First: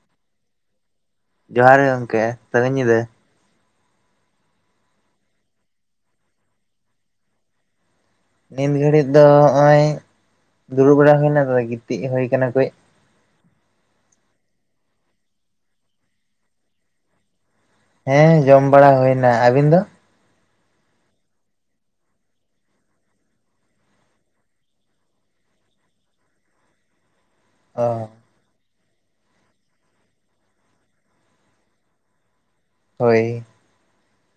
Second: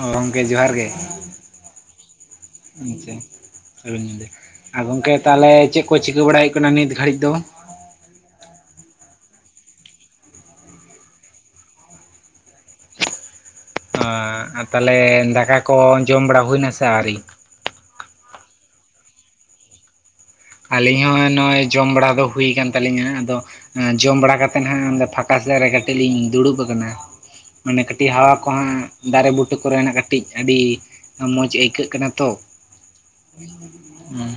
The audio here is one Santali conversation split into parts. ᱚᱸ ᱜᱚᱝᱠᱮ ᱡᱚᱦᱟᱨ ᱜᱮ ᱡᱚᱦᱟᱨ ᱜᱮ ᱜᱚᱝᱠᱮ ᱥᱟᱹᱜᱩᱱ ᱧᱤᱫᱟᱹ ᱟᱪᱪᱷᱟ ᱥᱟᱹᱜᱩᱱ ᱧᱤᱫᱟᱹ ᱟ ᱜᱚᱝᱠᱮ ᱛᱟᱦᱚᱞᱮ ᱪᱮᱫ ᱠᱚ ᱪᱤᱠᱟᱹ ᱵᱟᱲᱟᱭ ᱦᱩᱭᱩᱜ ᱠᱟᱱᱟ ᱱᱤᱛ ᱜᱷᱟᱹᱲᱤᱡ ᱫᱚ? ᱱᱤᱛ ᱜᱷᱟᱹᱲᱤᱡ ᱫᱚ ᱦᱚᱸᱜᱼᱚᱭ ᱫᱩᱲᱩᱵ ᱵᱟᱲᱟ ᱦᱩᱭᱱᱟ ᱛᱚ ᱜᱤᱛᱤᱡ ᱦᱩᱭ ᱠᱟᱱᱟ ᱠᱟᱹᱡ᱾ ᱟᱸ ᱟᱸᱜ ᱛᱟᱦᱚᱞᱮ ᱫᱟᱠᱟ ᱠᱚ ᱡᱚᱢ ᱵᱟᱲᱟ ᱦᱩᱭᱱᱟ ᱥᱮ ᱟᱹᱣᱨᱤ ᱦᱮᱸ ᱡᱚᱢ ᱵᱟᱲᱟ ᱦᱩᱭᱱᱟ ᱟᱹᱵᱤᱱ ᱫᱚ ᱟᱹᱞᱤᱧ ᱦᱚᱸ ᱱᱚᱜᱼᱚᱭ ᱡᱚᱢ ᱵᱟᱲᱟ ᱫᱚ ᱦᱩᱭ ᱟᱠᱟᱱ ᱛᱟᱹᱞᱤᱧᱟ ᱟᱫᱚ ᱦᱮᱸ ᱡᱚᱢ ᱵᱟᱲᱟ ᱠᱟᱛᱮᱫ ᱦᱟᱸᱜ ᱯᱷᱟᱸᱠᱟ ᱥᱮᱜ ᱨᱮᱜᱮ ᱠᱟᱹᱴᱤᱡ ᱞᱤᱧ ᱫᱩᱲᱩᱵ ᱟᱠᱟᱱᱟ᱾ ᱢᱟᱱᱮ ᱚ ᱠᱟᱹᱴᱤᱡ ᱦᱟᱣᱟ ᱠᱚᱦᱟᱸᱜ ᱫᱟᱨᱮ ᱵᱩᱴᱟᱹ ᱠᱚᱨᱮᱱᱟᱜ ᱠᱟᱹᱴᱤᱡ ᱟᱹᱰᱤ ᱢᱚᱡᱽ ᱟᱹᱭᱠᱟᱹᱜ ᱠᱟᱱᱟ ᱛᱚ᱾ ᱦᱳᱭ ᱦᱩᱸ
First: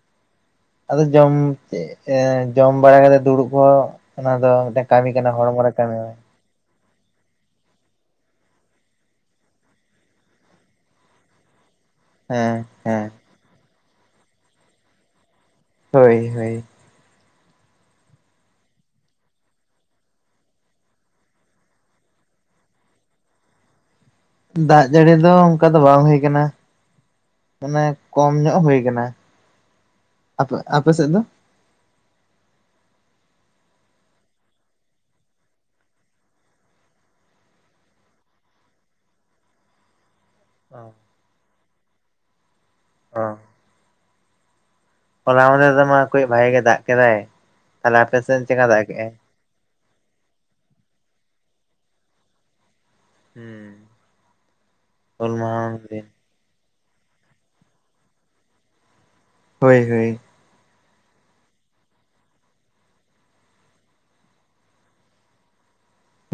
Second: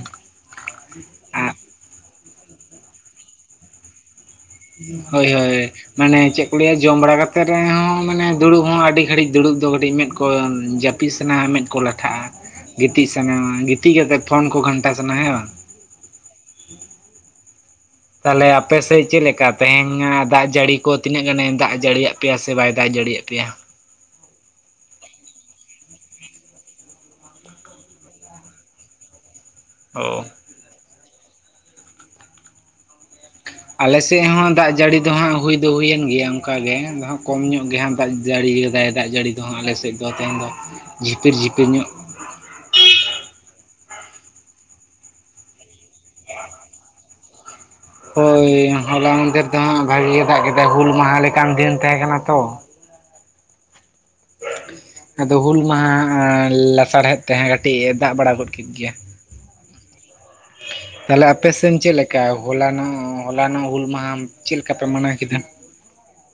ᱟᱫᱚ ᱡᱚᱢ ᱪᱮ ᱮ ᱡᱚᱢ ᱵᱟᱲᱟ ᱠᱟᱛᱮᱜ ᱫᱩᱲᱩᱵ ᱠᱚᱦᱚᱸ ᱚᱱᱟ ᱫᱚ᱾ ᱢᱤᱫᱴᱟᱝ ᱠᱟᱹᱢᱤ ᱦᱳᱭ ᱠᱟᱱᱟ ᱦᱳᱭ ᱦᱚᱲᱢᱚ ᱨᱮ ᱠᱟᱹᱢᱤ ᱢᱮ᱾ ᱢᱟᱱᱮ ᱪᱮᱜᱼᱼ ᱠᱩᱲᱤᱭᱟᱜ ᱡᱚᱢ ᱵᱟᱲᱟ ᱠᱟᱛᱮᱫ ᱨᱮᱦᱚᱸ ᱢᱟᱱᱮ ᱫᱩᱲᱩᱵ ᱦᱚᱸ ᱟᱹᱰᱤ ᱜᱷᱟᱹᱲᱤᱡ ᱫᱩᱲᱩᱵ ᱫᱚ ᱠᱟᱹᱴᱤᱡ ᱢᱮᱫ ᱠᱚ ᱡᱟᱹᱯᱤᱫ ᱥᱟᱱᱟ ᱢᱮᱸᱫ ᱠᱚ ᱞᱟᱼᱼ ᱴᱷᱟᱜᱼᱟ ᱦᱮᱸ ᱜᱤᱛᱤᱡ ᱦᱮᱸ ᱥᱟᱱᱟᱢᱟ ᱜᱤᱛᱤᱡ ᱠᱟᱛᱮᱫ ᱯᱷᱳᱱ ᱠᱚ ᱜᱷᱟᱱᱴᱟ ᱥᱟᱱᱟ ᱦᱮᱸ ᱥᱮ ᱵᱟᱝ? ᱦᱳᱭ ᱦᱳᱭ ᱛᱟᱞᱦᱮ ᱟᱯᱮ ᱥᱮᱫ ᱪᱮᱫ ᱞᱮᱠᱟ ᱛᱮᱦᱮ ᱧᱟᱜ ᱫᱟᱜ ᱡᱟᱹᱲᱤ ᱠᱚ ᱛᱤᱱᱟᱹᱜ ᱜᱟᱱᱮ ᱫᱟᱜ ᱡᱟᱹᱲᱤᱭᱟᱜ ᱯᱮᱭᱟ ᱥᱮ ᱵᱟᱭ ᱫᱟᱜ ᱡᱟᱹᱲᱤᱭᱟᱜ ᱯᱮᱭᱟ? ᱫᱟᱜ ᱡᱟᱹᱲᱤ ᱫᱚ ᱚᱝᱠᱟ ᱫᱚ ᱵᱟᱝ ᱦᱳᱭ ᱠᱟᱱᱟ, ᱾ ᱢᱟᱱᱮ, ᱠᱚᱢ ᱧᱚᱜ ᱦᱳᱭ ᱠᱟᱱᱟ ᱾ ᱚᱻᱳ ᱟᱯᱮ, ᱟᱯᱮ ᱥᱮᱫ ᱫᱚ? ᱟᱞᱮᱥᱮᱫ ᱦᱚᱸ ᱫᱟᱜ ᱡᱟᱹᱲᱤ ᱫᱚ ᱦᱟᱸᱜ ᱦᱩᱭ ᱫᱚ ᱦᱩᱭᱮᱱ ᱜᱮᱭᱟ ᱚᱱᱠᱟ ᱜᱮ ᱦᱟ'ᱜ ᱠᱚᱢ ᱧᱚᱜ ᱜᱮ ᱦᱟᱸᱜ ᱫᱟᱜᱼᱼ ᱡᱟᱹᱲᱤ ᱜᱮ ᱫᱟᱭ ᱫᱟᱜ ᱡᱟᱹᱲᱤ ᱫᱚ ᱦᱟᱸᱜ ᱟᱞᱮᱥᱮᱫ ᱫᱚ ᱛᱟᱭᱚᱢ ᱫᱚ ᱡᱷᱤᱯᱤᱨ ᱡᱷᱤᱯᱤᱨ ᱧᱚᱜ ᱾ ᱚ ᱦᱚᱞᱟ ᱢᱟᱫᱷᱮᱨ ᱫᱚ ᱢᱟ ᱠᱳᱭ ᱵᱷᱟᱜᱮᱹ ᱜᱮ ᱫᱟᱜ ᱠᱮᱫᱟᱭ ᱾ ᱦᱳᱭ, ᱦᱚᱞᱟ ᱢᱟᱫᱷᱮᱨ ᱫᱚ ᱦᱟᱸᱜ ᱵᱷᱟᱜᱮ ᱜᱮ ᱫᱟᱜ ᱠᱮᱫᱟᱭ ᱦᱩᱞ ᱢᱟᱦᱟ ᱞᱮᱠᱟᱱ ᱫᱤᱱ ᱛᱟᱦᱮᱸ ᱠᱟᱱᱟ ᱛᱚ ᱾ ᱦᱠᱺ ᱾ ᱵᱷᱳᱜ, ᱟᱫᱚ ᱦᱩᱞ ᱢᱟᱦᱟᱸ ᱞᱟᱥᱟᱲᱦᱮᱫ ᱛᱮ ᱦᱚᱸ ᱠᱟᱹᱴᱤᱡ ᱮ ᱫᱟᱜ ᱵᱟᱲᱟ ᱜᱚᱫ ᱠᱮᱫ ᱜᱮᱭᱟ ᱾ ᱦᱳᱭ- ᱦᱳᱭ ᱾ [unintelligible] ᱛᱟᱞᱦᱮ ᱟᱯᱮᱥᱮᱫ ᱪᱮᱫ ᱞᱮᱠᱟ ᱦᱚᱞᱟᱱᱚᱜ, ᱦᱚᱞᱟᱱᱚᱜ ᱦᱩᱞ ᱢᱟᱦᱟᱸ ᱪᱮᱫ ᱞᱮᱠᱟ ᱯᱮ ᱢᱟᱱᱟᱣ ᱠᱮᱫᱟ?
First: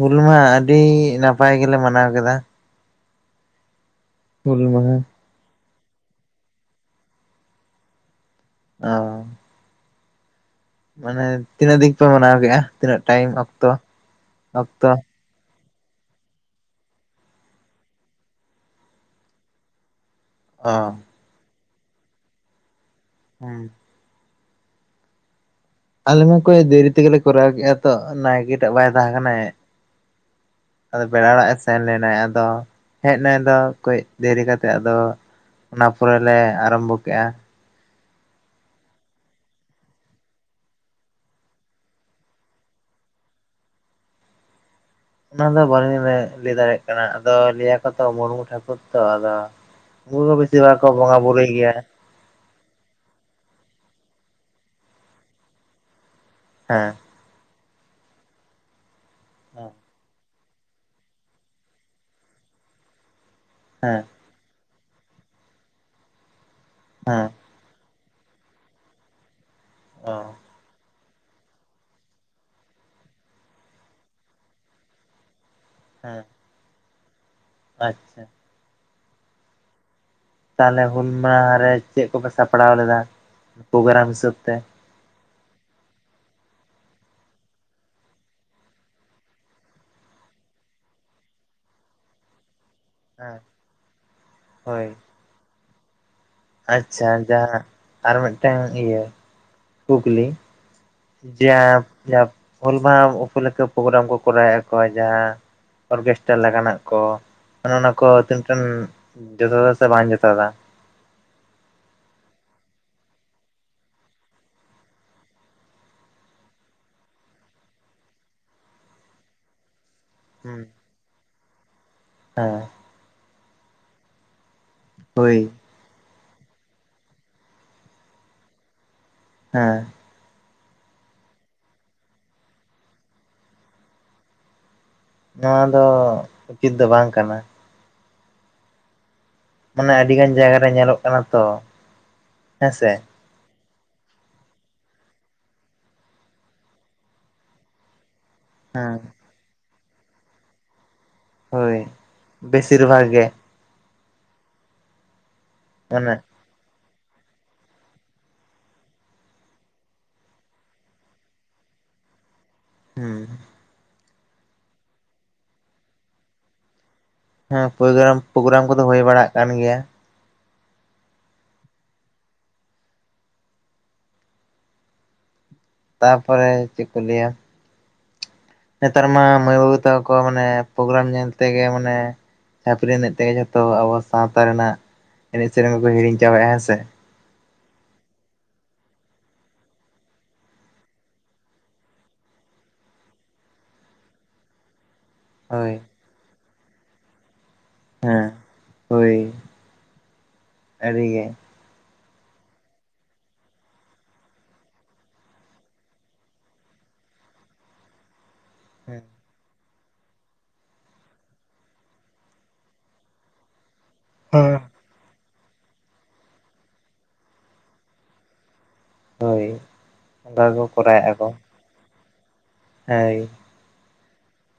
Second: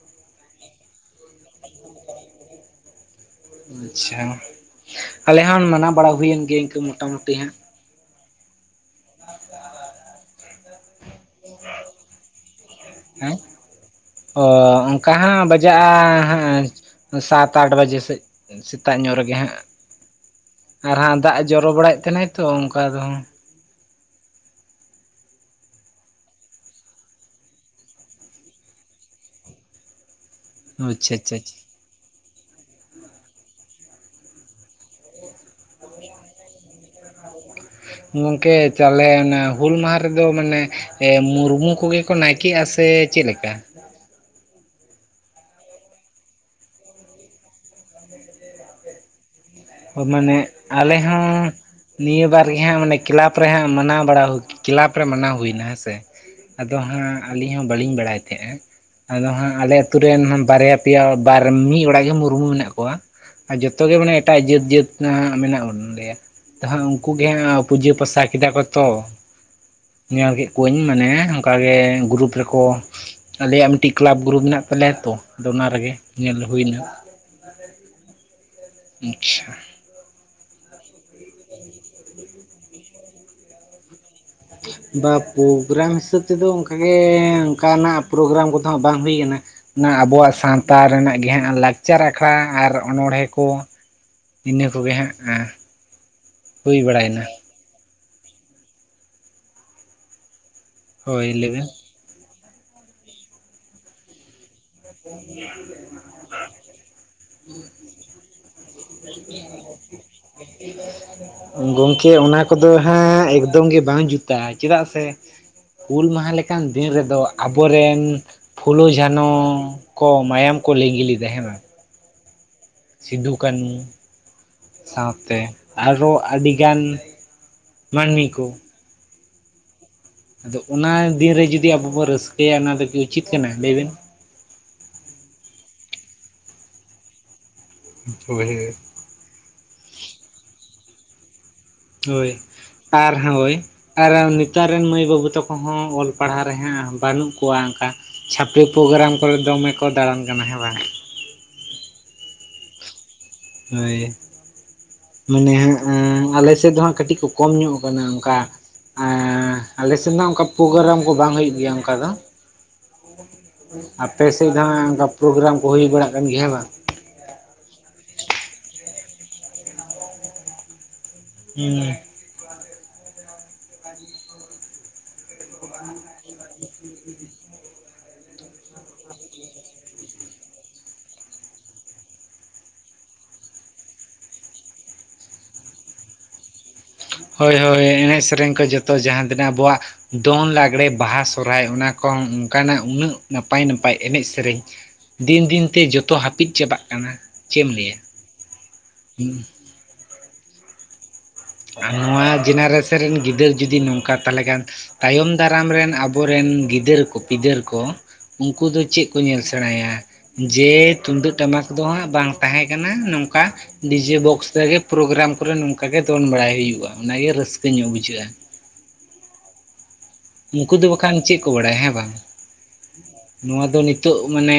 ᱦᱚᱞᱟ ᱟᱹᱰᱤ ᱱᱟᱯᱟᱭ ᱜᱮᱞᱮ ᱢᱟᱱᱟᱣ ᱠᱮᱫᱟ ᱾ ᱟᱪ-ᱪᱷᱟ, ᱦᱩᱞ ᱢᱟᱦᱟ ᱟᱞᱮ ᱦᱚᱸ ᱢᱟᱱᱟᱣ ᱵᱟᱲᱟ ᱦᱩᱭᱮᱱ ᱜᱮᱭᱟ ᱤᱱᱠᱟᱹ ᱢᱚᱴᱟᱢᱩᱴᱤ ᱦᱟᱸᱜ ᱾ ᱚᱸ ᱾ ᱢᱟᱱᱮ ᱛᱤᱱᱟᱹᱜ ᱫᱤᱱ ᱯᱮ ᱢᱟᱱᱟᱣ ᱠᱮᱜᱼᱟ ᱛᱤᱱᱟᱹᱜ ᱴᱟᱹᱭᱤᱢ ᱚᱠᱛᱚ, ᱚᱠᱛᱚ? ᱦᱟᱸ -ᱦᱟᱸ ᱵᱟᱹᱜ ᱡᱟ ᱻᱻᱦᱟᱸᱜ ᱥᱟᱛ, ᱟᱴ ᱵᱟᱡᱮ ᱥᱮᱫ ᱥᱮᱛᱟᱜ ᱧᱚᱜ ᱨᱮᱜᱮ ᱦᱟᱸᱜ ᱾ ᱚ ᱟᱨ ᱦᱟᱸᱜ ᱫᱟᱜ ᱮ ᱡᱚᱨᱚ ᱵᱟᱲᱟᱭᱮᱫ ᱛᱟᱦᱮᱱᱟᱭ ᱛᱚ ᱚᱝᱠᱟ ᱫᱚ ᱾ ᱦᱩᱸ ᱾ ᱟᱞᱮ ᱢᱟᱠᱚᱭ ᱫᱮᱨᱤ ᱛᱮᱜᱮᱞᱮ ᱠᱚᱨᱟᱣ ᱠᱮᱜᱼᱟ ᱛᱚ ᱱᱟᱭᱠᱮ ᱴᱟᱜ ᱵᱟᱭ ᱛᱟᱦᱮᱸ ᱠᱟᱱᱟᱭ ᱾ ᱟᱫᱚ, ᱟᱪᱪᱷᱟ ᱟᱪᱪᱷᱟ ᱯᱮᱲᱟ ᱚᱲᱟᱜᱼ ᱮ ᱟᱪᱪᱷᱟ ᱥᱮᱱ ᱞᱮᱱᱟᱭ ᱟᱫᱚ ᱦᱮᱡ ᱱᱟᱭ ᱟᱫᱚ ᱠᱟᱹᱡ ᱫᱮᱨᱤ ᱠᱟᱛᱮᱜ ᱟᱫᱚ ᱚᱱᱟ ᱯᱚᱨᱮ ᱞᱮ ᱟᱨᱚᱢᱵᱷᱚ ᱠᱮᱜᱼᱟ ᱾ ᱥᱚᱣ-ᱟᱜ ᱾ ᱜᱚᱝᱠᱮ ᱛᱟᱞᱦᱮ ᱚᱱᱟ ᱦᱩᱞ ᱢᱟᱦᱟ ᱨᱮᱫᱚ ᱢᱟᱱᱮ ᱢᱩᱨᱢᱩ ᱠᱚᱜᱮ ᱠᱚ ᱱᱟᱭᱠᱮᱜᱼᱟ ᱥᱮ ᱪᱮᱫ ᱞᱮᱠᱟ? ᱚᱱᱟ ᱫᱚ ᱵᱟᱞᱤᱧ ᱞᱟᱹᱭ ᱫᱟᱲᱮᱭᱟᱜ ᱠᱟᱱᱟ ᱟᱫᱚ ᱞᱟᱹᱭᱟᱠᱚ ᱛᱚ ᱢᱩᱨᱢᱩ ᱴᱷᱟᱟᱹᱠᱩᱨ ᱛᱚ, ᱟᱫᱚ ᱢᱩᱨᱢᱩ ᱢᱟᱱᱮ ᱵᱮᱥᱤᱨ ᱵᱷᱟᱜᱽ ᱠᱚ ᱟᱞᱮ ᱵᱚᱸᱜᱟ ᱦᱚᱸ ᱵᱩᱨᱩᱭ ᱜᱮᱭᱟ ᱾ ᱱᱤᱭᱟᱹ ᱵᱟᱨ ᱜᱮ ᱦᱟᱸᱜ ᱢᱟᱱᱮ ᱠᱞᱟᱯ ᱨᱮ ᱦᱟᱸᱜ ᱢᱟᱱᱟᱣ ᱵᱟᱲᱟ ᱦᱩᱭ ᱠᱮᱞᱟᱵᱽ ᱨᱮ ᱢᱟᱱᱟᱣ ᱦᱩᱭᱱᱟ ᱦᱮᱸ ᱥᱮ ᱾ ᱟᱫᱚ ᱦᱮᱸ ᱦᱟᱸᱜ ᱟᱹᱞᱤᱧ ᱦᱚᱸ ᱵᱟᱞᱤᱧ ᱵᱟᱲᱟᱭ ᱛᱟᱦᱮᱸᱜᱼᱟ ᱟᱫᱚ ᱦᱟᱸᱜ ᱟᱞᱮ ᱟᱛᱩᱨ ᱨᱮᱱ ᱵᱟᱨᱭᱟ ᱯᱮᱭᱟ ᱵᱟᱨ ᱢᱤᱫ ᱚᱲᱟᱜ ᱜᱮ ᱢᱩᱨᱢᱩ ᱢᱮᱱᱟᱜ ᱠᱚᱣᱟ ᱟᱨ ᱡᱚᱛᱚ ᱜᱮ ᱦᱮᱸ ᱢᱟᱱᱮ ᱮᱴᱟᱜ ᱡᱟᱹᱛ ᱡᱟᱹᱛ ᱢᱮᱱᱟᱜ ᱵᱚᱱᱞᱮᱭᱟ ᱦᱟᱸᱜ, ᱩᱱᱠᱩ ᱦᱮᱸ ᱜᱮ ᱦᱟᱸᱜ ᱯᱩᱡᱟᱹ ᱯᱟᱥᱟ ᱠᱮᱫᱟ ᱠᱚ ᱛᱚ, ᱚ ᱧᱮᱞ ᱠᱮᱫ ᱠᱩᱧ ᱢᱟᱱᱮ ᱚᱱᱠᱟᱜ ᱜᱮ ᱜᱨᱩᱯ ᱨᱮᱠᱚ ᱥᱩᱠ ᱾ ᱟᱞᱮᱭᱟᱜ ᱢᱤᱫᱴᱤᱡ ᱠᱮᱞᱟᱯ ᱜᱨᱩᱨᱩᱯ ᱢᱮᱱᱟᱜ ᱛᱟᱞᱮᱭᱟ ᱛᱚ ᱟᱫᱚ ᱚᱱᱟ ᱨᱮᱜᱮ ᱦᱮᱸ ᱧᱮᱞ ᱦᱩᱭᱮᱱᱟ ᱾ ᱟᱪ-ᱪᱷᱟ ᱾ ᱟᱸᱪ-ᱪᱷᱟ ᱾ ᱛᱟᱞᱦᱮ ᱦᱩᱞᱢ ᱢᱟᱸᱦ ᱨᱮ ᱪᱮᱫ ᱠᱚᱯᱮ ᱥᱟᱯᱲᱟᱣ ᱞᱮᱫᱟ ᱯᱨᱳᱜᱨᱟᱢ ᱦᱤᱥᱟᱹᱵ ᱛᱮ? ᱵᱟ ᱯᱨᱳᱜᱨᱟᱢ ᱦᱤᱥᱟᱹᱵ ᱛᱮᱫᱚ ᱚᱱᱠᱟᱜᱮ ᱚᱱᱠᱟᱱᱟᱜ ᱯᱨᱳᱜᱨᱟᱢ ᱠᱚᱫᱚ ᱦᱟᱸᱜ ᱵᱟᱝ ᱦᱳᱭ ᱠᱟᱱᱟ ᱾ ᱚᱱᱟ ᱟᱵᱚᱣᱟᱜ ᱥᱟᱶᱛᱟ ᱨᱮᱱᱟᱜ ᱜᱮ ᱞᱟᱠᱪᱟᱨ ᱟᱠᱷᱲᱟ ᱟᱨ ᱚᱱᱚᱬᱦᱮ ᱦᱮᱸ ᱠᱚ ᱤᱱᱟᱹ ᱦᱳᱭ ᱠᱚᱜᱮ ᱦᱟᱸᱜ, ᱦᱮᱸ ᱾ ᱟᱪᱪᱷᱟ ᱡᱟᱦᱟᱸ ᱟᱨ ᱢᱤᱫᱴᱟᱝ ᱤᱭᱟᱹ ᱠᱩᱠᱞᱤ? ᱦᱳᱭ ᱡ ᱞᱟᱹᱭᱵᱮᱱ ᱦᱚᱞ ᱢᱟᱦ ᱩᱯᱚᱞᱮᱠ ᱯᱨᱳᱜᱨᱟᱢ ᱠᱚ ᱠᱚᱨᱟᱣᱮᱫ᱾ ᱠᱚ ᱡᱟᱦᱟᱸ ᱚᱨᱜᱮᱥᱴᱨᱟ ᱞᱮᱠᱟ ᱞᱮᱠᱟᱱᱟᱜ ᱠᱚᱼᱼ ᱚᱱᱮ ᱚᱱᱟ ᱠᱚ ᱛ ᱴᱮᱱ ᱡᱚᱛᱚᱟ ᱥᱮ ᱵᱟᱝ ᱡᱚᱛᱚᱫᱟ? [unintelligible] ᱜᱚᱢᱠᱮ ᱚᱱᱟ ᱠᱚᱫᱚ ᱦᱟᱸᱜ ᱮᱠᱫᱚᱢ ᱜᱮ ᱵᱟᱝ ᱡᱩᱛᱟᱹᱜᱼᱟ ᱪᱮᱫᱟᱜ ᱥᱮᱼᱼ ᱦᱩᱞ ᱢᱟᱦᱟ ᱞᱮᱠᱟᱱ ᱫᱤᱱ ᱨᱮᱫᱚ ᱟᱵᱚᱨᱮᱱ ᱯᱷᱩᱞᱳ ᱡᱷᱟᱱᱚᱼᱼ ᱠᱚ ᱢᱟᱭᱟᱢ ᱠᱚ ᱞᱤᱜᱤ ᱞᱮᱫᱟ ᱦᱮᱸᱵᱟᱝ ᱦᱮᱸ ᱥᱤᱫᱩ ᱠᱟᱹᱱᱩ ᱦᱳᱭ ᱥᱟᱶᱛᱮ ᱟᱨᱚ ᱟᱹᱰᱤ ᱜᱟᱱ ᱢᱟᱹᱱᱢᱤ ᱠᱚᱼᱼ ᱦᱮᱸ ᱟᱫᱚ ᱚᱱᱟ ᱫᱤᱱ ᱨᱮ ᱡᱩᱫᱤ ᱟᱵᱚ ᱵᱚᱱ ᱨᱟᱹᱥᱠᱟᱹᱭᱟ ᱚᱱᱟ ᱫᱚ ᱠᱤ ᱩᱪᱤᱛ ᱠᱟᱱᱟ ᱞᱟᱹᱭᱵᱮᱱ? ᱱᱚᱣᱟ ᱫᱚ ᱩᱪᱤᱛ ᱫᱚ ᱵᱟᱝ ᱠᱟᱱᱟ᱾ ᱦᱳᱭ ᱢᱟᱱᱮ ᱟᱹᱰᱤ ᱜᱟᱱ ᱡᱟᱭᱜᱟ ᱨᱮ ᱧᱮᱞᱚᱜ ᱠᱟᱱᱟ ᱛᱚ ᱦᱳᱭ ᱦᱮᱸᱥᱮ ᱟᱨ ᱦᱳᱭ ᱟᱨ ᱱᱮᱛᱟᱨ ᱨᱮᱱ ᱢᱟᱹᱭ ᱵᱟᱹᱵᱩ ᱛᱟᱠᱚ ᱦᱚᱸ ᱚᱞ ᱯᱟᱲᱦᱟᱣ ᱨᱮᱦᱟᱸᱜ ᱵᱟᱹᱱᱩᱜ ᱠᱚᱣᱟ ᱚᱱᱠᱟ᱾ ᱪᱷᱟᱯᱤ ᱦᱮᱸ ᱯᱨᱳᱜᱨᱟᱢ ᱠᱚᱨᱮ ᱫᱚᱢᱮ ᱠᱚ ᱫᱟᱬᱟᱱ ᱠᱟᱱᱟ ᱦᱮᱸ ᱵᱟᱝ? ᱦᱳᱭ ᱵᱮᱥᱤᱨ ᱵᱷᱟᱜᱽ ᱜᱮ ᱦᱳᱭ ᱢᱟᱱᱮ ᱦᱟᱸᱜ ᱚᱱᱮ ᱟᱞᱮ ᱥᱮᱫ ᱫᱚ ᱦᱟᱸᱜ ᱠᱟᱹᱴᱤᱡ ᱠᱚ ᱠᱚᱢ ᱧᱚᱜ ᱟᱠᱟᱱᱟ ᱚᱱᱠᱟ᱾ ᱟᱞᱮᱮᱥᱮᱫ ᱫᱚ ᱚᱱᱠᱟ ᱯᱨᱳᱜᱨᱟᱢ ᱠᱚ ᱵᱟᱝ ᱦᱩᱭᱩᱜ ᱜᱮᱭᱟ ᱚᱱᱠᱟ ᱫᱚ᱾ ᱦᱮᱸ ᱟᱯᱮ ᱥᱮᱫ ᱫᱚᱦᱜ ᱚᱱᱠᱟ ᱯᱨᱳᱜᱨᱟᱢ ᱠᱚ ᱦᱩᱭ ᱵᱟᱲᱟᱜ ᱠᱟᱱ ᱜᱮᱭᱟ ᱦᱮᱸ ᱵᱟᱝ? ᱦᱮᱸ ᱯᱨᱳᱜᱨᱟᱢ ᱯᱨᱳᱜᱨᱟᱢ ᱠᱚᱫᱚ ᱦᱩᱭ ᱵᱟᱲᱟᱜ ᱠᱟᱱ ᱜᱮᱭᱟ᱾ ᱦᱮᱸᱻ ᱦᱮ [unintelligible] ᱛᱟᱯᱚᱨᱮ ᱪᱮᱫ ᱠᱚ ᱞᱟᱹᱭᱟ? ᱱᱮᱛᱟᱨ ᱢᱟ ᱢᱟᱹᱭ ᱵᱟᱹᱵᱩ ᱛᱟᱠᱚᱠᱚ ᱢᱟᱱᱮ ᱯᱨᱳᱨᱟᱢ ᱧᱮᱞ ᱛᱮᱜᱮ ᱢᱟᱱᱮᱼᱼ ᱪᱟᱹᱯᱨᱤ ᱮᱱᱮᱡ ᱛᱮᱜᱮ ᱡᱷᱚᱛᱚ ᱟᱵᱚ ᱥᱟᱶᱛᱟ ᱨᱮᱱᱟᱜ ᱮᱱᱮᱡ ᱥᱮᱨᱮᱧ ᱠᱚᱠᱚ ᱦᱤᱲᱤᱧ ᱪᱟᱵᱟᱭᱼᱟ ᱦᱮᱸ ᱥᱮ? ᱦᱳᱭ ᱦᱳᱭ ᱮᱱᱮᱡ ᱥᱮᱨᱮᱧ ᱠᱚ ᱡᱚᱛᱚ ᱡᱟᱦᱟᱸ ᱛᱤᱱᱟᱹᱜ ᱟᱵᱚᱣᱟᱜᱼᱼ ᱫᱚᱝ ᱞᱟᱜᱽᱲᱮ ᱵᱟᱦᱟ ᱥᱚᱦᱨᱟᱭ ᱚᱱᱟ ᱠᱚ ᱦᱚᱸ ᱚᱝᱠᱟᱱᱟᱜ ᱩᱱᱟᱹᱜ ᱱᱟᱯᱟᱭ ᱱᱟᱯᱟᱭ ᱮᱱᱮᱡ ᱥᱮᱨᱮᱧᱼᱼ ᱫᱤᱱ ᱫᱤᱱ ᱦᱳᱭ ᱛᱮ ᱡᱚᱛᱚ ᱦᱟᱹᱯᱤᱫ ᱪᱟᱵᱟᱜ ᱠᱟᱱᱟ᱾ ᱪᱮᱫ ᱮᱢ ᱞᱟᱹᱭᱟ ᱦᱮᱸ ᱦᱳᱭ ᱟᱹᱨᱤ ᱜᱮ᱾ ᱟᱨ ᱱᱚᱣᱟ ᱡᱮᱱᱟᱨᱮᱥᱮᱱ ᱜᱤᱫᱟᱹᱨ ᱡᱩᱫᱤ ᱱᱚᱝᱠᱟ ᱛᱟᱦᱞᱮ ᱠᱷᱟᱱᱼᱼ ᱛᱟᱭᱚᱢ ᱫᱟᱨᱟᱢ ᱨᱮᱱ ᱟᱵᱚ ᱨᱮᱱ ᱜᱤᱫᱟᱹᱨ ᱠᱚ ᱯᱤᱫᱟᱹᱨ ᱠᱚ ᱩᱱᱠᱩ ᱫᱚ ᱦᱮᱸ ᱪᱮᱜ ᱠᱚ ᱧᱮᱞ ᱥᱟᱼᱼ ᱥᱮᱲᱟᱭᱟ ᱡᱮ ᱛᱩᱱᱫᱟᱹᱜ ᱴᱟᱢᱟᱠ ᱫᱚ ᱦᱟᱸᱜ ᱵᱟᱝ ᱛᱟᱦᱮᱸ ᱠᱟᱱᱟ ᱱᱚᱝᱠᱟ᱾ ᱰᱤᱡᱮ ᱵᱚᱠᱥ ᱦᱮᱸ ᱨᱮ ᱜᱮ ᱯᱨᱳᱜᱨᱟᱢ ᱠᱚ ᱨᱮ ᱱᱚᱝᱠᱟ ᱜᱮ ᱫᱚᱱ ᱵᱟᱲᱟᱭ ᱦᱩᱭᱩᱜᱼᱟ ᱚᱱᱟᱜ ᱜᱮ ᱨᱟᱹᱥᱠᱟᱹ ᱧᱚᱜ ᱵᱩᱡᱷᱟᱹᱜᱼᱟ ᱦᱳᱭ ᱚᱱᱠᱟ ᱜᱮᱠᱚ ᱩᱝᱠᱩ ᱫᱚ ᱵᱟᱠᱷᱟᱱ ᱪᱮᱫ ᱠᱚ ᱵᱟᱲᱟᱭᱟ ᱦᱮᱸ ᱵᱟᱝ? ᱦᱚᱭ ᱱᱚᱣᱟ ᱫᱚ ᱱᱤᱛᱳᱜ ᱢᱟᱱᱮᱼᱼ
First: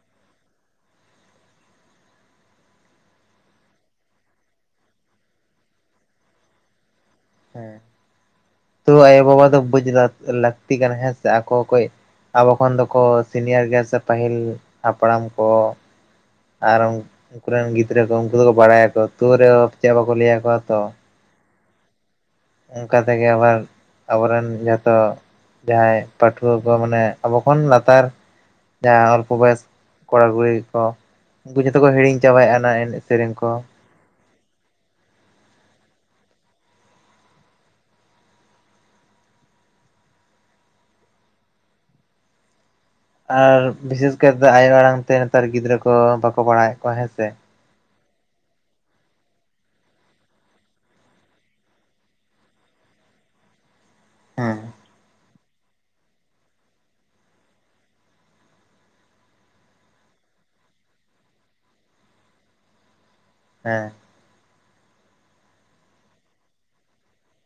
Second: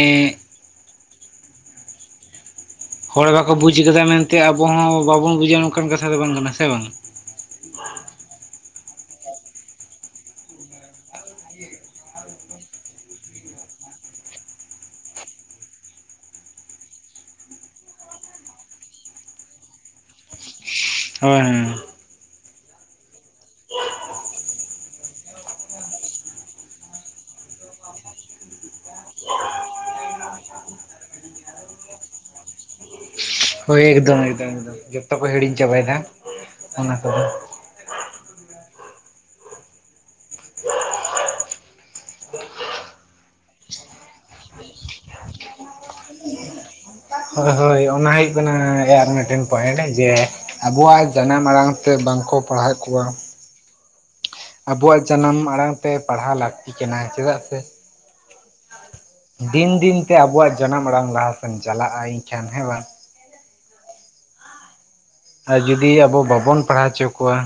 ᱦᱚᱲ ᱵᱟᱠᱚ ᱵᱩᱡ ᱠᱟᱫᱟ ᱢᱮᱱᱛᱮ ᱟᱵᱚ ᱦᱚᱸ ᱵᱟᱵᱚᱱ ᱵᱩᱡᱟ ᱱᱚᱝᱠᱟᱱ ᱠᱟᱛᱷᱟ ᱫᱚ ᱵᱟᱝ ᱠᱟᱱᱟ ᱥᱮ ᱵᱟᱝ? [unintelligible] ᱛᱳ ᱟᱭᱚ-ᱵᱟᱵᱟ ᱫᱚ ᱵᱩᱡ ᱞᱟᱹᱠ ᱞᱟᱹᱠᱛᱤ ᱠᱟᱱᱟ ᱦᱮᱸ ᱥᱮ ᱟᱠᱚ ᱚᱠᱚᱭ ᱟᱵᱚ ᱠᱷᱚᱱ ᱫᱚ ᱠᱚ ᱥᱤᱱᱤᱭᱟᱨ ᱜᱮᱭᱟ ᱥᱮ ᱯᱟᱹᱦᱤᱞ ᱦᱟᱯᱲᱟᱢ ᱠᱚ ᱟᱨ ᱩᱝᱠᱩ ᱨᱮᱱ ᱜᱤᱫᱽᱨᱟᱹ ᱠᱚ ᱩᱝᱠᱩ ᱫᱚ ᱠᱚ ᱵᱟᱲᱟᱭᱟ ᱠᱚ ᱛᱩᱨᱮ ᱦᱚᱸ ᱪᱮᱜ ᱦᱚᱸ ᱵᱟᱠᱚ ᱞᱟᱹᱭᱟ ᱠᱚᱣᱟ ᱛᱚ᱾ ᱦᱳᱭ ᱦᱮᱸ ᱚᱝᱠᱟ ᱛᱮᱜᱮ ᱟᱵᱟᱨ ᱟᱵᱚ ᱨᱮᱱ ᱡᱚᱛᱚ ᱡᱟᱦᱟᱸᱭ ᱯᱟᱹᱴᱷᱩᱣᱟᱹ ᱠᱚ ᱢᱟᱱᱮ ᱟᱵᱚ ᱠᱷᱚᱱ ᱞᱟᱛᱟᱨ ᱡᱟᱦᱟᱸ ᱚᱞᱯᱚ ᱵᱚᱭᱮᱥ ᱠᱚᱲᱟ ᱠᱩᱲᱤ ᱠᱚ ᱩᱝᱠᱩ ᱡᱚᱛᱚ ᱠᱚ ᱦᱤᱲᱤᱧ ᱪᱟᱵᱟᱭᱮᱜᱼᱟ ᱟᱱᱟ ᱮᱱᱮᱡ ᱥᱮᱨᱮᱧ ᱠᱚ᱾ ᱮᱠᱫᱚᱢ ᱮᱠᱫᱚᱢ ᱮᱫᱚᱢ ᱡᱚᱛᱚ ᱠᱚ ᱦᱤᱲᱤᱧ ᱪᱟᱵᱟᱭᱫᱟ ᱚᱱᱟ ᱠᱚᱜᱮ᱾ [inaudible] ᱟᱨ ᱵᱤᱥᱮᱥ ᱠᱟᱭᱛᱮ ᱟᱭᱚ ᱟᱲᱟᱝ ᱛᱮ ᱱᱮᱛᱟᱨ ᱜᱤᱫᱽᱨᱟᱹ ᱠᱚ ᱵᱟᱠᱚ ᱯᱟᱲᱦᱟᱣᱮᱫ ᱠᱚᱣᱟ ᱦᱮᱸ ᱥᱮ ᱦᱳᱭ ᱦᱳᱭ ᱚᱱᱟ ᱦᱩᱭᱩᱜ ᱠᱟᱱᱟ ᱟᱨ ᱢᱤᱫᱴᱮᱱ ᱯᱚᱭᱮᱱᱴ ᱡᱮ ᱟᱵᱚᱣᱟᱜ ᱡᱟᱱᱟᱢ ᱟᱲᱟᱝ ᱛᱮ ᱵᱟᱝ ᱠᱚ ᱯᱟᱲᱦᱟᱣᱮᱜ ᱠᱚᱣᱟ᱾ ᱦᱮᱸ ᱟᱵᱚᱣᱟᱜ ᱡᱟᱱᱟᱢ ᱟᱲᱟᱝ ᱛᱮ ᱯᱟᱲᱦᱟᱣ ᱞᱟᱹᱠᱛᱤ ᱠᱟᱱᱟ, ᱪᱮᱫᱟᱜ ᱥᱮ ᱫᱤᱱ ᱫᱤᱱ ᱛᱮ ᱟᱵᱚᱣᱟᱜ ᱡᱟᱱᱟᱢ ᱟᱲᱟᱝ ᱞᱟᱦᱟ ᱥᱮᱱ ᱪᱟᱞᱟᱜᱼᱟ, ᱤᱧᱠᱷᱟᱱ ᱦᱮᱸ ᱵᱟᱝ᱾ ᱦᱮᱸ ᱟᱨ ᱡᱩᱫᱤ ᱟᱵᱚ ᱵᱟᱵᱚᱱ ᱯᱟᱲᱦᱟᱣ ᱚᱪᱚ ᱠᱚᱣᱟ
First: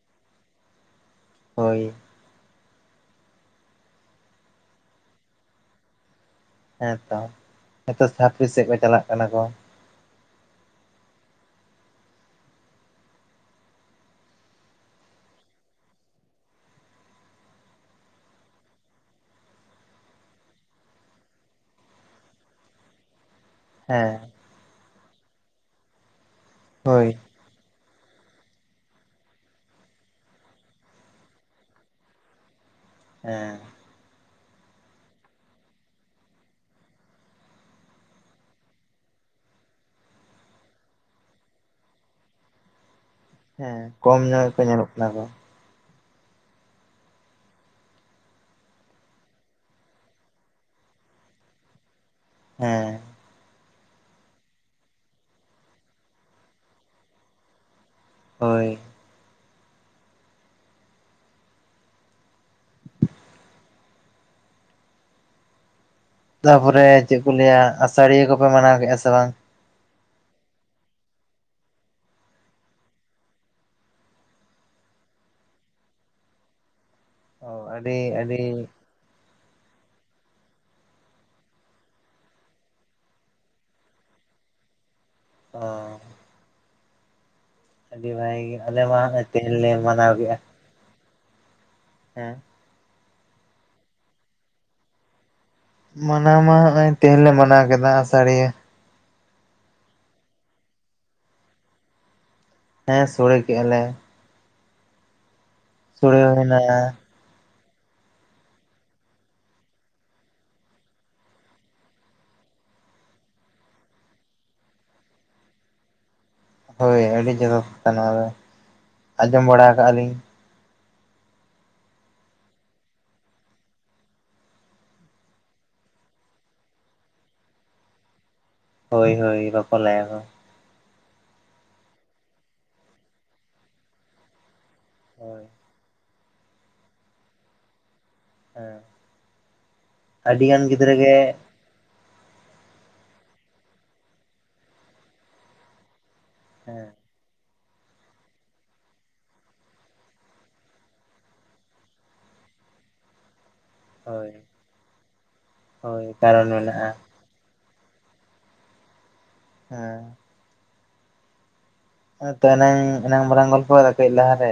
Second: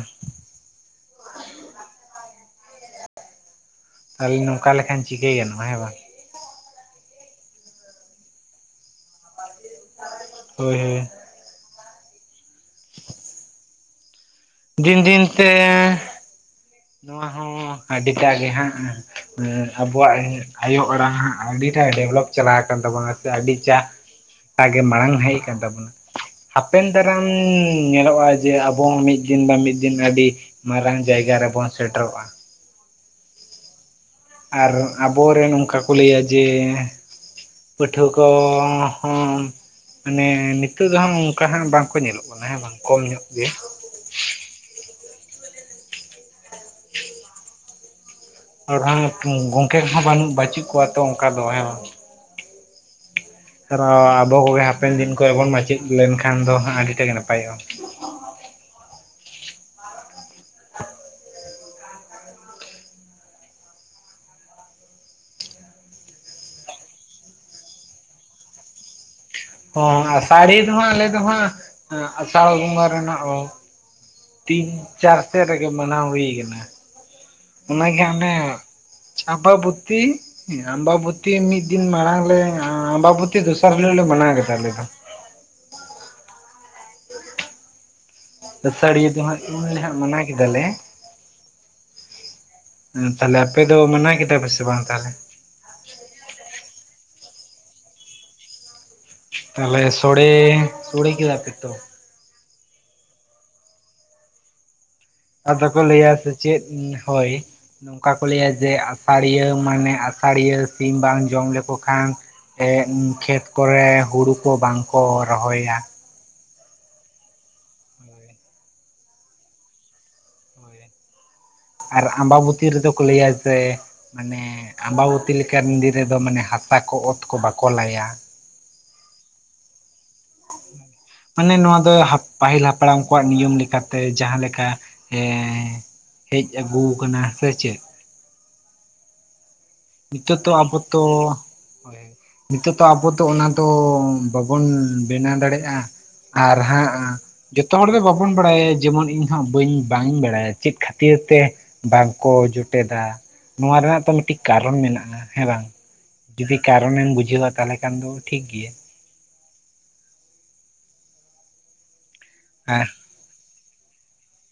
ᱦᱳᱭ ᱟᱞᱤᱧ ᱱᱚᱝᱠᱟ ᱞᱮᱠᱷᱟᱱ ᱪᱤᱠᱟᱹᱭ ᱜᱟᱱᱚᱜᱼᱟ ᱦᱮᱸ ᱵᱟᱝ᱾ ᱦᱮᱸ ᱛᱚ ᱱᱤᱛᱚᱜ ᱪᱷᱟᱯᱨᱤ ᱥᱮᱜ ᱠᱚ ᱪᱟᱞᱟᱜ ᱠᱟᱱᱟ ᱠᱚ᱾ ᱦᱳᱭ ᱦᱳᱭ [inaudible] ᱫᱤᱱ ᱫᱤᱱ ᱛᱮ ᱱᱚᱣᱟ ᱦᱚᱸ ᱟᱹᱰᱤ ᱴᱟᱜ ᱜᱮ ᱦᱟᱸᱜ ᱚᱸ ᱟᱵᱚᱣᱟᱜ ᱟᱭᱳ ᱟᱲᱟᱝ ᱦᱟᱸᱜ ᱟᱹᱰᱤ ᱴᱟᱜ ᱰᱮᱵᱷᱞᱚᱯ ᱪᱟᱞᱟᱣ ᱠᱟᱱ ᱛᱟᱵᱚᱱᱟ ᱥᱮ ᱟᱹᱰᱤ ᱪᱟᱦ ᱦᱮᱸ ᱟᱜᱮ ᱢᱟᱲᱟᱝ ᱦᱮᱡ ᱠᱟᱱ ᱛᱟᱵᱚᱱᱟ ᱦᱟᱯᱮᱱ ᱦᱳᱭ ᱫᱟᱨᱟᱢ ᱩᱸ ᱧᱮᱞᱚᱜᱼᱟ ᱡᱮ ᱟᱵᱚ ᱦᱚᱸ ᱢᱤᱜ ᱫᱤᱱ ᱵᱟᱝ ᱢᱤᱫ ᱫᱤᱱ ᱟᱹᱰᱤ ᱢᱟᱨᱟᱝ ᱡᱟᱭᱜᱟ ᱨᱮᱵᱚᱱ ᱥᱮᱴᱮᱨᱚᱜᱼᱟ᱾ ᱦᱮᱸ ᱟᱨ ᱟᱵᱚ ᱨᱮᱱ ᱚᱝᱠᱟ ᱠᱚ ᱞᱟᱹᱭᱟ ᱡᱮ ᱯᱟᱹᱴᱷᱣᱟᱹ ᱠᱚ ᱦᱚᱸ ᱢᱟᱱᱮ ᱱᱤᱛᱟᱹᱜ ᱫᱚ ᱦᱟᱸᱜ ᱚᱝᱠᱟ ᱦᱟᱸᱜ ᱵᱟᱝ ᱠᱚ ᱧᱮᱞᱚᱜ ᱠᱟᱱᱟ ᱦᱮᱸ ᱵᱟᱝ ᱠᱚᱢ ᱧᱚᱜ ᱜᱮ᱾ ᱦᱮᱸ ᱠᱚᱢ ᱧᱚᱜ ᱠᱚ ᱧᱮᱞᱚᱜ ᱠᱟᱱᱟ ᱠᱚ᱾ ᱟᱨ ᱦᱚᱸᱜᱼᱚ ᱜᱚᱝᱠᱮ ᱠᱚ ᱦᱚᱸ ᱵᱟᱹᱱᱩᱜ ᱵᱟᱹᱪᱩᱜ ᱠᱚᱣᱟ ᱛᱚ ᱚᱝᱠᱟ ᱫᱚ ᱦᱮᱸ ᱵᱟᱝ᱾ ᱦᱮᱸ ᱟᱨᱚ ᱟᱵᱚ ᱠᱚᱜᱮ ᱦᱟᱯᱮᱱ ᱫᱤᱱ ᱠᱚᱨᱮ ᱵᱚᱱ ᱢᱟᱪᱮᱫ ᱞᱮᱱᱠᱷᱟᱱ ᱫᱚ ᱦᱟᱸᱜ ᱟᱹᱰᱤ ᱴᱟᱜ ᱜᱮ ᱱᱟᱯᱟᱭᱚᱜᱼᱟ᱾ ᱦᱳᱭ [inaudible] ᱛᱟᱯᱚᱨᱮ ᱪᱮᱜ ᱠᱚ ᱞᱟᱹᱭᱟ ᱟᱥᱟᱲᱤᱭᱟᱹ ᱠᱚᱯᱮ ᱢᱟᱱᱟᱣ ᱠᱮᱜᱼᱟ ᱥᱮ ᱵᱟᱝ? ᱦᱚᱸ ᱟᱥᱟᱲᱤ ᱫᱚ ᱦᱟᱸᱜ ᱟᱞᱮ ᱫᱚ ᱦᱟᱸᱜ ᱟᱥᱟᱲ ᱵᱚᱸᱜᱟ ᱨᱮᱱᱟᱜ ᱚᱸ ᱛᱤᱱ ᱪᱟᱨ ᱥᱮᱜ ᱨᱮᱜᱮ ᱢᱟᱱᱟᱣ ᱦᱩᱭ ᱠᱟᱱᱟ᱾ ᱚ ᱟᱹᱰᱤ ᱚᱱᱟᱜᱮ ᱦᱚᱴᱟᱸᱜ ᱚᱱᱮ ᱟᱹᱰᱤ ᱟᱢᱵᱟᱵᱚᱛᱤ ᱟᱢᱵᱟᱵᱩᱛᱤ ᱢᱤᱫ ᱫᱤᱱ ᱢᱟᱲᱟᱝ ᱞᱮ ᱟᱢᱵᱟᱵᱩᱛᱤ ᱫᱚᱥᱟᱨ ᱦᱤᱞᱟᱹᱜ ᱞᱮ ᱢᱟᱱᱟᱣ ᱠᱮᱫᱟ ᱟᱞᱮ ᱫᱚ᱾ ᱚ ᱟᱹᱰᱤ ᱵᱷᱟᱜᱮ ᱜᱮ ᱟᱞᱮ ᱢᱟ ᱟᱥᱟᱲᱤᱭᱟᱹ ᱫᱚ ᱦᱚᱸᱜᱼᱚᱭ ᱦᱟᱸᱜ ᱛᱮᱦᱮᱧ ᱩᱱ ᱞᱮ ᱞᱮᱦᱟᱸᱜ ᱦᱟᱸᱜ ᱢᱟᱱᱟᱣ ᱠᱮᱫᱼᱟ ᱠᱮᱫᱟᱞᱮ ᱦᱮᱸ ᱛᱟᱦᱚᱞᱮ ᱟᱯᱮ ᱫᱚ ᱢᱟᱱᱟᱣ ᱠᱮᱫᱟ ᱯᱮᱥᱮ ᱵᱟᱝ ᱛᱟᱦᱚᱞᱮ? ᱢᱟᱱᱟᱣ ᱢᱟ ᱱᱚᱜ ᱚᱭ ᱛᱮᱦᱮᱧ ᱞᱮ ᱢᱟᱱᱟᱣ ᱠᱮᱫᱟ ᱟᱥᱟᱲᱤᱭᱟᱹ᱾ ᱛᱟᱦᱚᱞᱮ ᱥᱳᱲᱮ ᱥᱳᱲᱮ ᱠᱮᱫᱟᱯᱮ ᱛᱚ? ᱦᱮᱸ ᱥᱳᱲᱮ ᱠᱮᱜ ᱟᱞᱮ ᱟᱫᱚ ᱠᱚ ᱞᱟᱹᱭᱟ ᱥᱳᱲᱮ ᱥᱮ ᱦᱩᱭᱱᱟ ᱪᱮᱫ ᱦᱳᱭᱼᱼ ᱱᱚᱝᱠᱟ ᱠᱚ ᱞᱟᱹᱭᱟ ᱡᱮ ᱟᱥᱟᱲᱤᱭᱟᱹ ᱢᱟᱱᱮ ᱟᱥᱟᱲᱤᱭᱟᱹ ᱥᱤᱢ ᱵᱟᱝ ᱡᱚᱢ ᱞᱮᱠᱚ ᱠᱷᱟᱱᱼᱼ ᱠᱷᱮᱛ ᱠᱚᱨᱮ ᱦᱩᱲᱩ ᱠᱚ ᱵᱟᱝ ᱠᱚ ᱨᱚᱦᱚᱭᱟ᱾ ᱦᱳᱭ ᱟᱹᱰᱤ ᱪᱚᱨᱚᱠ ᱠᱟᱛᱷᱟ ᱱᱚᱣᱟ ᱫᱚ ᱟᱸᱡᱚᱢ ᱵᱟᱲᱟ ᱠᱟᱜ ᱟᱞᱤᱧ ᱟᱨ ᱟᱢᱵᱟᱵᱚᱛᱤ ᱨᱮᱫᱚ ᱠᱚ ᱞᱟᱹᱭᱟ ᱡᱮᱼᱼ ᱢᱟᱱᱮ ᱟᱢᱵᱟᱵᱚᱛᱤ ᱞᱮᱠᱟᱱ ᱫᱤᱱ ᱨᱮᱫᱚ ᱢᱟᱱᱮ ᱦᱟᱛᱟ ᱠᱚ ᱚᱛ ᱠᱚ ᱵᱟᱠᱚ ᱞᱟᱭᱟ᱾ ᱦᱳᱭ ᱦᱳᱭ ᱵᱟᱠᱚ ᱞᱟᱭᱟ ᱠᱚ᱾ ᱢᱟᱱᱮ ᱱᱚᱣᱟ ᱫᱚ ᱯᱟᱹᱦᱤᱞ ᱦᱟᱯᱲᱟᱢ ᱠᱚᱣᱟᱜ ᱱᱤᱭᱚᱢ ᱞᱮᱠᱟᱛᱮ ᱡᱟᱦᱟᱸᱞᱮᱠᱟ᱾ ᱮᱻ ᱦᱳᱭ ᱦᱮᱡ ᱟᱹᱜᱩᱠᱟᱱᱟ ᱥᱮ ᱪᱮᱫ? ᱦᱮᱸ ᱱᱤᱛᱳᱜ ᱟᱹᱰᱤ ᱛᱚ ᱜᱟᱱ ᱟᱵᱚ ᱜᱤᱫᱽᱨᱟᱹ ᱛᱚᱼᱼ ᱜᱮ ᱱᱤᱛᱚᱜ ᱫᱚ ᱟᱵᱚ ᱫᱚ ᱚᱱᱟ ᱫᱚ ᱵᱟᱵᱚᱱ ᱵᱮᱱᱟᱣ ᱫᱟᱲᱮᱭᱟᱜᱼᱟ ᱟᱨ ᱦᱮᱸ ᱦᱟᱸᱜ ᱡᱚᱛᱚ ᱦᱚᱲ ᱫᱚ ᱵᱟᱵᱚᱱ ᱵᱟᱲᱟᱭᱟ ᱡᱮᱢᱚᱱ ᱤᱧᱦᱚᱸ ᱵᱟᱹᱧ ᱵᱟᱝ ᱤᱧ ᱵᱟᱲᱟᱭᱟ ᱪᱮᱫ ᱠᱷᱟᱹᱛᱤᱨ ᱛᱮᱼᱼ ᱵᱟᱝᱠᱚ ᱡᱚᱴᱮᱫᱟ᱾ ᱱᱚᱣᱟ ᱨᱮᱱᱟᱜ ᱛᱚ ᱦᱳᱭ ᱢᱤᱫᱴᱤᱡ ᱠᱟᱨᱚᱱ ᱢᱮᱱᱟᱜᱼᱟ ᱦᱮᱸ ᱵᱟᱝ ᱦᱳᱭ ᱠᱟᱨᱚᱱ ᱡᱩᱫᱤ ᱢᱮᱱᱟᱜᱼᱟ ᱠᱟᱨᱚᱱᱮᱢ ᱵᱩᱡᱷᱟᱹᱣᱟ ᱛᱟᱦᱚᱞᱮ ᱠᱷᱟᱱ ᱫᱚ ᱴᱷᱤᱠ ᱜᱮᱭᱟ ᱦᱮᱸᱻ ᱦᱮᱸ ᱛᱚ ᱮᱱᱟᱝ ᱮᱱᱟᱝ ᱵᱟᱞᱟᱝ ᱜᱚᱞᱯᱚᱭᱟᱫᱟ ᱠᱟᱹᱡ ᱞᱟᱦᱟ ᱨᱮ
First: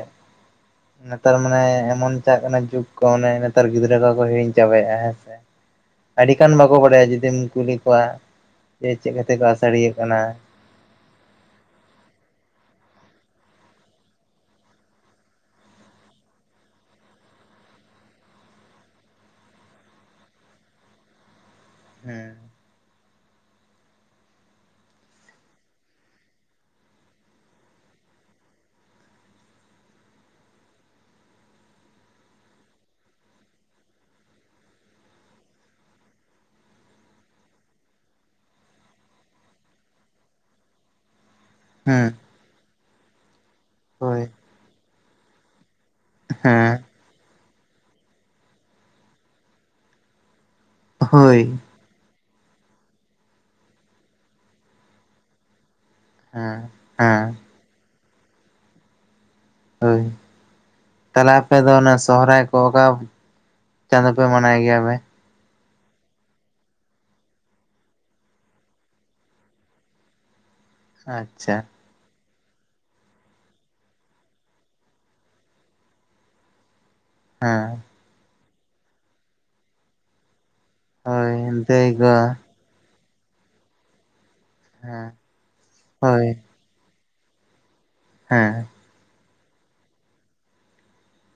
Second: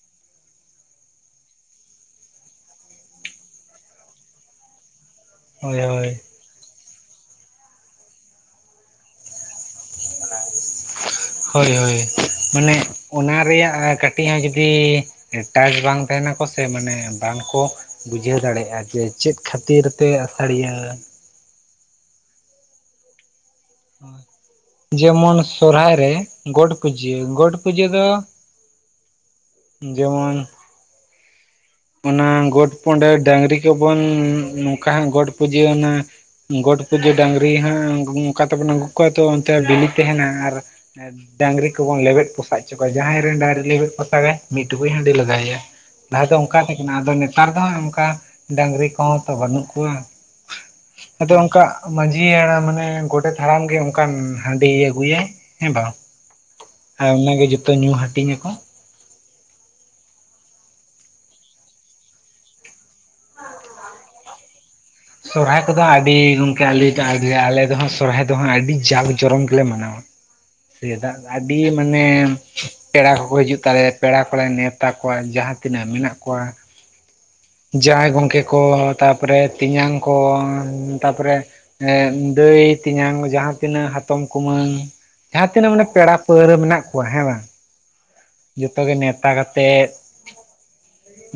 ᱱᱮᱛᱟᱨ ᱢᱟᱱᱮ ᱮᱢᱚᱱ ᱪᱟᱜ ᱠᱟᱱᱟ ᱡᱩᱜᱽ ᱠᱚ ᱚᱱᱮ ᱱᱮᱛᱟᱨ ᱜᱤᱫᱽᱨᱟᱹ ᱠᱚᱠᱚ ᱦᱤᱲᱤᱧ ᱪᱟᱵᱟᱭᱼᱟ ᱦᱮᱸᱥᱮ ᱦᱳᱭ ᱦᱳᱭ, ᱟᱹᱰᱤ ᱜᱟᱱ ᱵᱟᱠᱚ ᱵᱟᱲᱟᱭᱟ ᱡᱩᱫᱤᱢ ᱠᱩᱞᱤ ᱠᱚᱣᱟ ᱡᱮ ᱪᱮᱫ ᱠᱟᱛᱮ ᱠᱚ ᱟᱥᱟᱲᱤᱭᱟᱹᱜ ᱠᱟᱱᱟ᱾ ᱦᱳᱭ ᱦᱳᱭ ᱢᱟᱱᱮ ᱚᱱᱟ ᱨᱮᱭᱟᱜ ᱠᱟᱹᱴᱤᱡ ᱦᱚᱸ ᱡᱩᱫᱤᱼᱼ ᱴᱟᱪ ᱵᱟᱝ ᱛᱟᱦᱮᱱᱟᱠᱚ ᱥᱮ ᱢᱟᱱᱮ ᱵᱟᱝ ᱠᱚᱼᱼ ᱵᱩᱡᱷᱟᱹᱣ ᱫᱟᱲᱮᱭᱟᱜᱼᱟ ᱡᱮ ᱪᱮᱫ ᱠᱷᱟᱹᱛᱤᱨ ᱛᱮ ᱟᱥᱟᱲᱤᱭᱟᱹᱼᱼ ᱦᱮᱸ ᱦᱳᱭ ᱡᱮᱢᱚᱱ ᱥᱚᱨᱦᱟᱭ ᱨᱮ ᱜᱚᱴ ᱯᱩᱡᱟᱹ ᱜᱚᱴ ᱯᱩᱡᱟᱹ ᱫᱚᱼᱼ ᱡᱮᱢᱚᱱᱼᱼ ᱚᱱᱟ ᱜᱚᱴ ᱯᱩᱰᱮ ᱰᱟᱝᱨᱤ ᱠᱚᱵᱚᱱ ᱱᱚᱝᱠᱟ ᱦᱟᱸᱜ ᱜᱚᱴ ᱯᱩᱡᱟᱹ ᱚᱱᱟ᱾ ᱜᱚᱴ ᱯᱩᱡᱟᱹ ᱰᱟᱝᱨᱤ ᱦᱟᱸ ᱚᱱᱠᱟ ᱛᱮᱵᱚᱱ ᱟᱹᱜᱩ ᱠᱚᱣᱟ ᱛᱚ ᱚᱱᱛᱮ ᱵᱤᱞᱤ ᱛᱟᱦᱮᱱᱟ ᱟᱨᱼᱼ ᱰᱟᱝᱨᱤ ᱠᱚᱵᱚᱱ ᱦᱮᱸ ᱞᱮᱵᱮᱫ ᱯᱚᱥᱟ ᱦᱚᱪᱚ ᱠᱚᱣᱟ ᱡᱟᱦᱟᱸᱭ ᱨᱮᱱ ᱰᱟᱭᱝᱨᱤ ᱞᱮᱵᱮᱫ ᱦᱳᱭ ᱯᱚᱥᱟᱜᱟᱭ᱾ ᱢᱤᱫ ᱴᱩᱠᱩᱡ ᱦᱟᱺᱰᱤ ᱞᱟᱜᱟᱣᱟᱭᱟ ᱞᱟᱦᱟ ᱫᱚᱼᱼ ᱦᱮᱸ ᱟᱫᱚ ᱱᱮᱛᱟᱨ ᱫᱚ ᱦᱟᱸᱜ ᱚᱱᱠᱟ ᱰᱟᱝᱨᱤ ᱠᱚᱦᱚᱸ ᱛᱚ ᱵᱟᱹᱱᱩᱜ ᱠᱚᱣᱟ ᱟᱫᱚ ᱦᱳᱭ ᱚᱱᱠᱟᱼᱼ ᱢᱟᱹᱡᱷᱤ ᱦᱟᱲᱟᱢ ᱢᱟᱱᱮ ᱜᱚᱰᱮᱛ ᱦᱟᱲᱟᱢ ᱜᱮ ᱚᱱᱠᱟᱱ ᱦᱟᱺᱰᱤ ᱟᱹᱜᱩᱭᱟᱭ ᱦᱮᱸ ᱵᱟᱝ ᱦᱮᱸ ᱟᱨ ᱦᱮᱸ ᱚᱱᱟᱜᱮ ᱡᱚᱛᱚ ᱧᱩ ᱦᱟᱹᱴᱤᱧ ᱟᱠᱚ᱾ ᱦᱳᱭ ᱛᱟᱦᱚᱞᱮ ᱟᱯᱮ ᱫᱚ ᱚᱱᱟ ᱥᱚᱦᱚᱨᱟᱭ ᱠᱚ ᱚᱠᱟ ᱪᱟᱸᱫᱳ ᱯᱮ ᱢᱟᱱᱟᱭ ᱜᱮᱭᱟ ᱯᱮ? ᱥᱚᱨᱦᱟᱭ ᱠᱚᱫᱚ ᱟᱹᱰᱤ ᱜᱝᱢᱠᱮ ᱟᱞᱤ ᱟᱞᱮ ᱫᱚ ᱥᱚᱨᱦᱟᱭ ᱫᱚᱦ ᱟᱹᱰᱤ ᱡᱟᱸᱠ ᱡᱚᱨᱚᱢ ᱜᱮᱞᱮ ᱢᱟᱱᱟᱣᱟ᱾ ᱥᱮᱴᱟ ᱟᱪᱪᱷᱟ ᱟᱹᱰᱤᱢᱼᱼ ᱢᱟᱱᱮ ᱯᱮᱲᱟ ᱠᱚᱠᱚ ᱦᱤᱡᱩᱜ ᱛᱟᱞᱮᱭᱟ ᱯᱮᱲᱟ ᱠᱚᱞᱮ ᱱᱮᱣᱛᱟ ᱠᱚᱣᱟ ᱡᱟᱦᱟᱸ ᱛᱤᱱᱟᱹᱜ ᱢᱮᱱᱟᱜ ᱠᱚᱣᱟ᱾ ᱦᱮᱸ ᱡᱟᱭᱟᱭ ᱜᱚᱝᱠᱮ ᱠᱚ ᱛᱟᱯᱚᱨᱮ ᱛᱮᱧᱟᱝ ᱠᱚ᱾ ᱛᱟᱯᱚᱨᱮ ᱦᱳᱭ ᱮ ᱫᱟᱹᱭ ᱜᱚ ᱫᱟᱹᱭ ᱛᱮᱧᱟᱝ ᱡᱟᱦᱟᱸ ᱛᱤᱱᱟᱹᱜ ᱦᱟᱼᱼ ᱯᱚᱛᱚᱢ ᱠᱩᱢᱟᱹᱝ ᱦᱮᱸ ᱡᱟᱦᱟᱸ ᱛᱤᱱᱟᱹᱜ ᱢᱟᱱᱮ ᱯᱮᱲᱟ ᱦᱳᱭ ᱯᱟᱹᱲᱦᱟᱹ ᱢᱮᱱᱟᱜ ᱠᱚᱣᱟ ᱦᱮᱸ ᱵᱟᱝ ᱦᱮᱸ ᱾ ᱡᱚᱛᱚ ᱜᱮ ᱱᱮᱶᱛᱟ ᱠᱟᱛᱮ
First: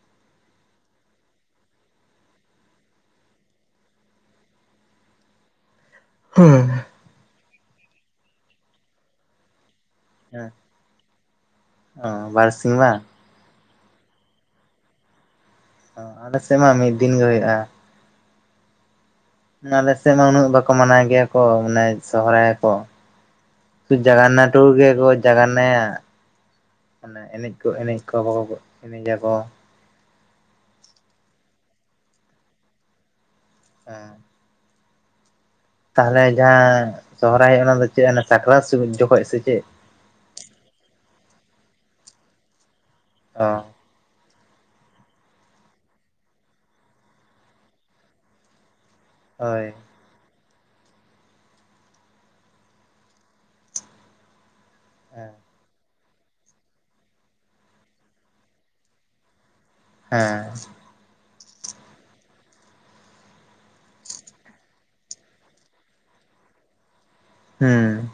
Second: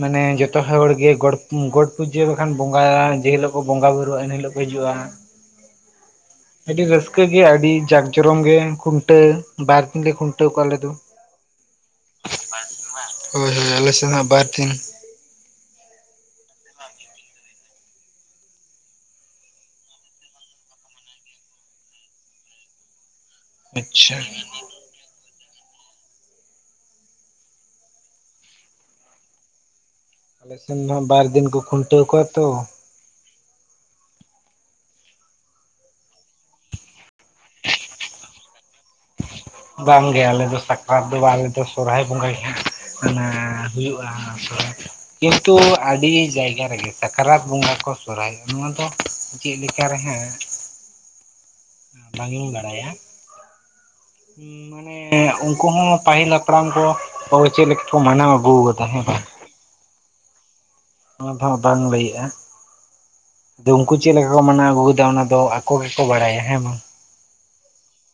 ᱢᱟᱱᱮ ᱡᱚᱛᱚᱼᱼ ᱡᱷᱚᱛᱚ ᱦᱚᱲ ᱜᱮ ᱜᱚᱴ ᱜᱚᱴ ᱯᱩᱡᱟᱹ ᱵᱟᱠᱷᱟᱱ ᱵᱚᱸᱜᱟ ᱡᱚᱛᱚ ᱦᱚᱲ ᱜᱮ ᱜᱚᱴ ᱜᱚᱴ ᱯᱩᱡᱟᱹ ᱵᱟᱝᱠᱟᱱ ᱵᱚᱸᱜᱟ ᱭᱟᱭ ᱡᱮ ᱦᱤᱞᱳᱜ ᱠᱚ ᱵᱚᱸᱜᱟ ᱵᱩᱨᱩᱜ-ᱟ ᱤᱱᱟᱹ ᱦᱤᱞᱳᱜ ᱠᱚ ᱦᱤᱡᱩᱜ-ᱟ ᱾ ᱟᱹᱰᱤ ᱨᱟᱹᱥᱠᱟᱹ ᱜᱮ ᱟᱹᱰᱤ ᱡᱟᱠ ᱡᱚᱨᱚᱢ ᱜᱮ ᱠᱷᱩᱱᱴᱟᱹᱣᱼᱼ ᱵᱟᱨ ᱫᱤᱱ ᱞᱮ ᱦᱮᱸ ᱠᱷᱩᱱᱴᱟᱣ ᱠᱚᱭᱟ ᱟᱞᱮ ᱫᱚ ᱾ ᱚ ᱵᱟᱨᱥᱤᱧ ᱵᱟᱝ ᱦᱳᱭ ᱦᱳᱭ ᱟᱞᱮ ᱥᱮᱫ ᱦᱚᱸ ᱵᱟᱨ ᱫᱤᱱ ᱾ ᱟᱞᱮ ᱥᱮᱫ ᱢᱟ ᱢᱤᱫ ᱫᱤᱱ ᱜᱮ ᱦᱩᱭᱩᱜ-ᱟ ᱾ ᱟᱞᱮᱥᱮᱫ ᱢᱟ ᱩᱱᱟᱹᱜ ᱵᱟᱠᱚ ᱢᱟᱱᱟᱣ ᱜᱮᱭᱟ ᱠᱚ ᱢᱟᱱᱮ ᱥᱚᱦᱚᱨᱟᱭ ᱠᱚ ᱾ ᱥᱩᱫ ᱟᱪᱪᱷᱟ ᱡᱟᱜᱟᱱᱟ ᱴᱩᱠᱩ ᱜᱮ ᱜᱚᱡᱼᱼ ᱡᱟᱜᱟᱱᱟᱭᱟ ᱮ ᱮᱱᱮᱡ ᱠᱚ ᱮᱱᱮᱡ ᱠᱚ ᱵᱟᱠᱚ ᱮᱱᱮᱡᱟ ᱠᱚ ᱾ ᱟᱞᱮᱥᱮᱫ ᱢᱟ ᱵᱟᱨ ᱫᱤᱱ ᱠᱚ ᱠᱷᱩᱱᱴᱟᱹᱣ ᱠᱚᱣᱟ ᱛᱚ ᱾ ᱦᱮᱸ ᱛᱟᱦᱮᱞᱮ ᱡᱟᱦᱟᱸ ᱥᱚᱦᱚᱨᱟᱭ ᱦᱩᱭᱩᱜ ᱚᱱᱟ ᱫᱚ ᱪᱮᱫ ᱥᱟᱠᱨᱟᱛ ᱡᱚᱠᱷᱚᱡ ᱥᱮ ᱪᱮᱫ? ᱵᱟᱝ ᱜᱮ ᱟᱞᱮ ᱫᱚ ᱥᱟᱠᱨᱟᱛ ᱫᱚ ᱵᱟᱝ ᱟᱞᱮ ᱫᱚ ᱥᱚᱦᱚᱨᱟᱭ ᱵᱚᱸᱜᱟ ᱜᱮ ᱦᱟᱸᱜᱼᱼ ᱚ ᱦᱩᱭᱩᱜ-ᱟ, ᱠᱤᱱᱛᱩ ᱟᱹᱰᱤ ᱡᱟᱭᱜᱟ ᱨᱮᱜᱮ ᱥᱟᱠᱨᱟᱛ ᱵᱚᱸᱜᱟ ᱠᱚᱼᱼ ᱯᱨᱮᱭ ᱱᱚᱣᱟ ᱫᱚ ᱪᱮᱫ ᱦᱳᱭ ᱞᱮᱠᱟᱨᱮ ᱦᱟᱸᱜᱼᱼ ᱵᱟᱝ ᱤᱧ ᱵᱟᱲᱟᱭᱟ ᱾ ᱢᱟᱱᱮ ᱩᱱᱠᱩ ᱦᱚᱸ ᱯᱟᱹᱦᱤᱞ ᱞᱚᱠᱼᱼ ᱦᱟᱯᱲᱟᱢ ᱠᱚ ᱪᱮᱫ ᱞᱮᱠᱟ ᱠᱚ ᱢᱟᱱᱟᱣ ᱟᱹᱜᱩ ᱟᱠᱟᱫᱟ ᱦᱮᱸ ᱵᱟᱝ ᱾ ᱦᱮᱸ ᱚᱱᱟ ᱫᱚ ᱵᱟᱝ ᱞᱟᱹᱭᱮᱜ-ᱟ ᱾ ᱟᱫᱚ ᱩᱱᱠᱩ ᱪᱮᱫ ᱞᱮᱠᱟ ᱠᱚ ᱢᱟᱱᱟᱣ ᱟᱹᱜᱩ ᱠᱟᱫᱟ ᱚᱱᱟ ᱫᱚ ᱟᱠᱚ ᱜᱮᱠᱚ ᱵᱟᱲᱟᱭᱟ ᱦᱮᱸ ᱵᱟᱝ ᱾ ᱦᱩᱸ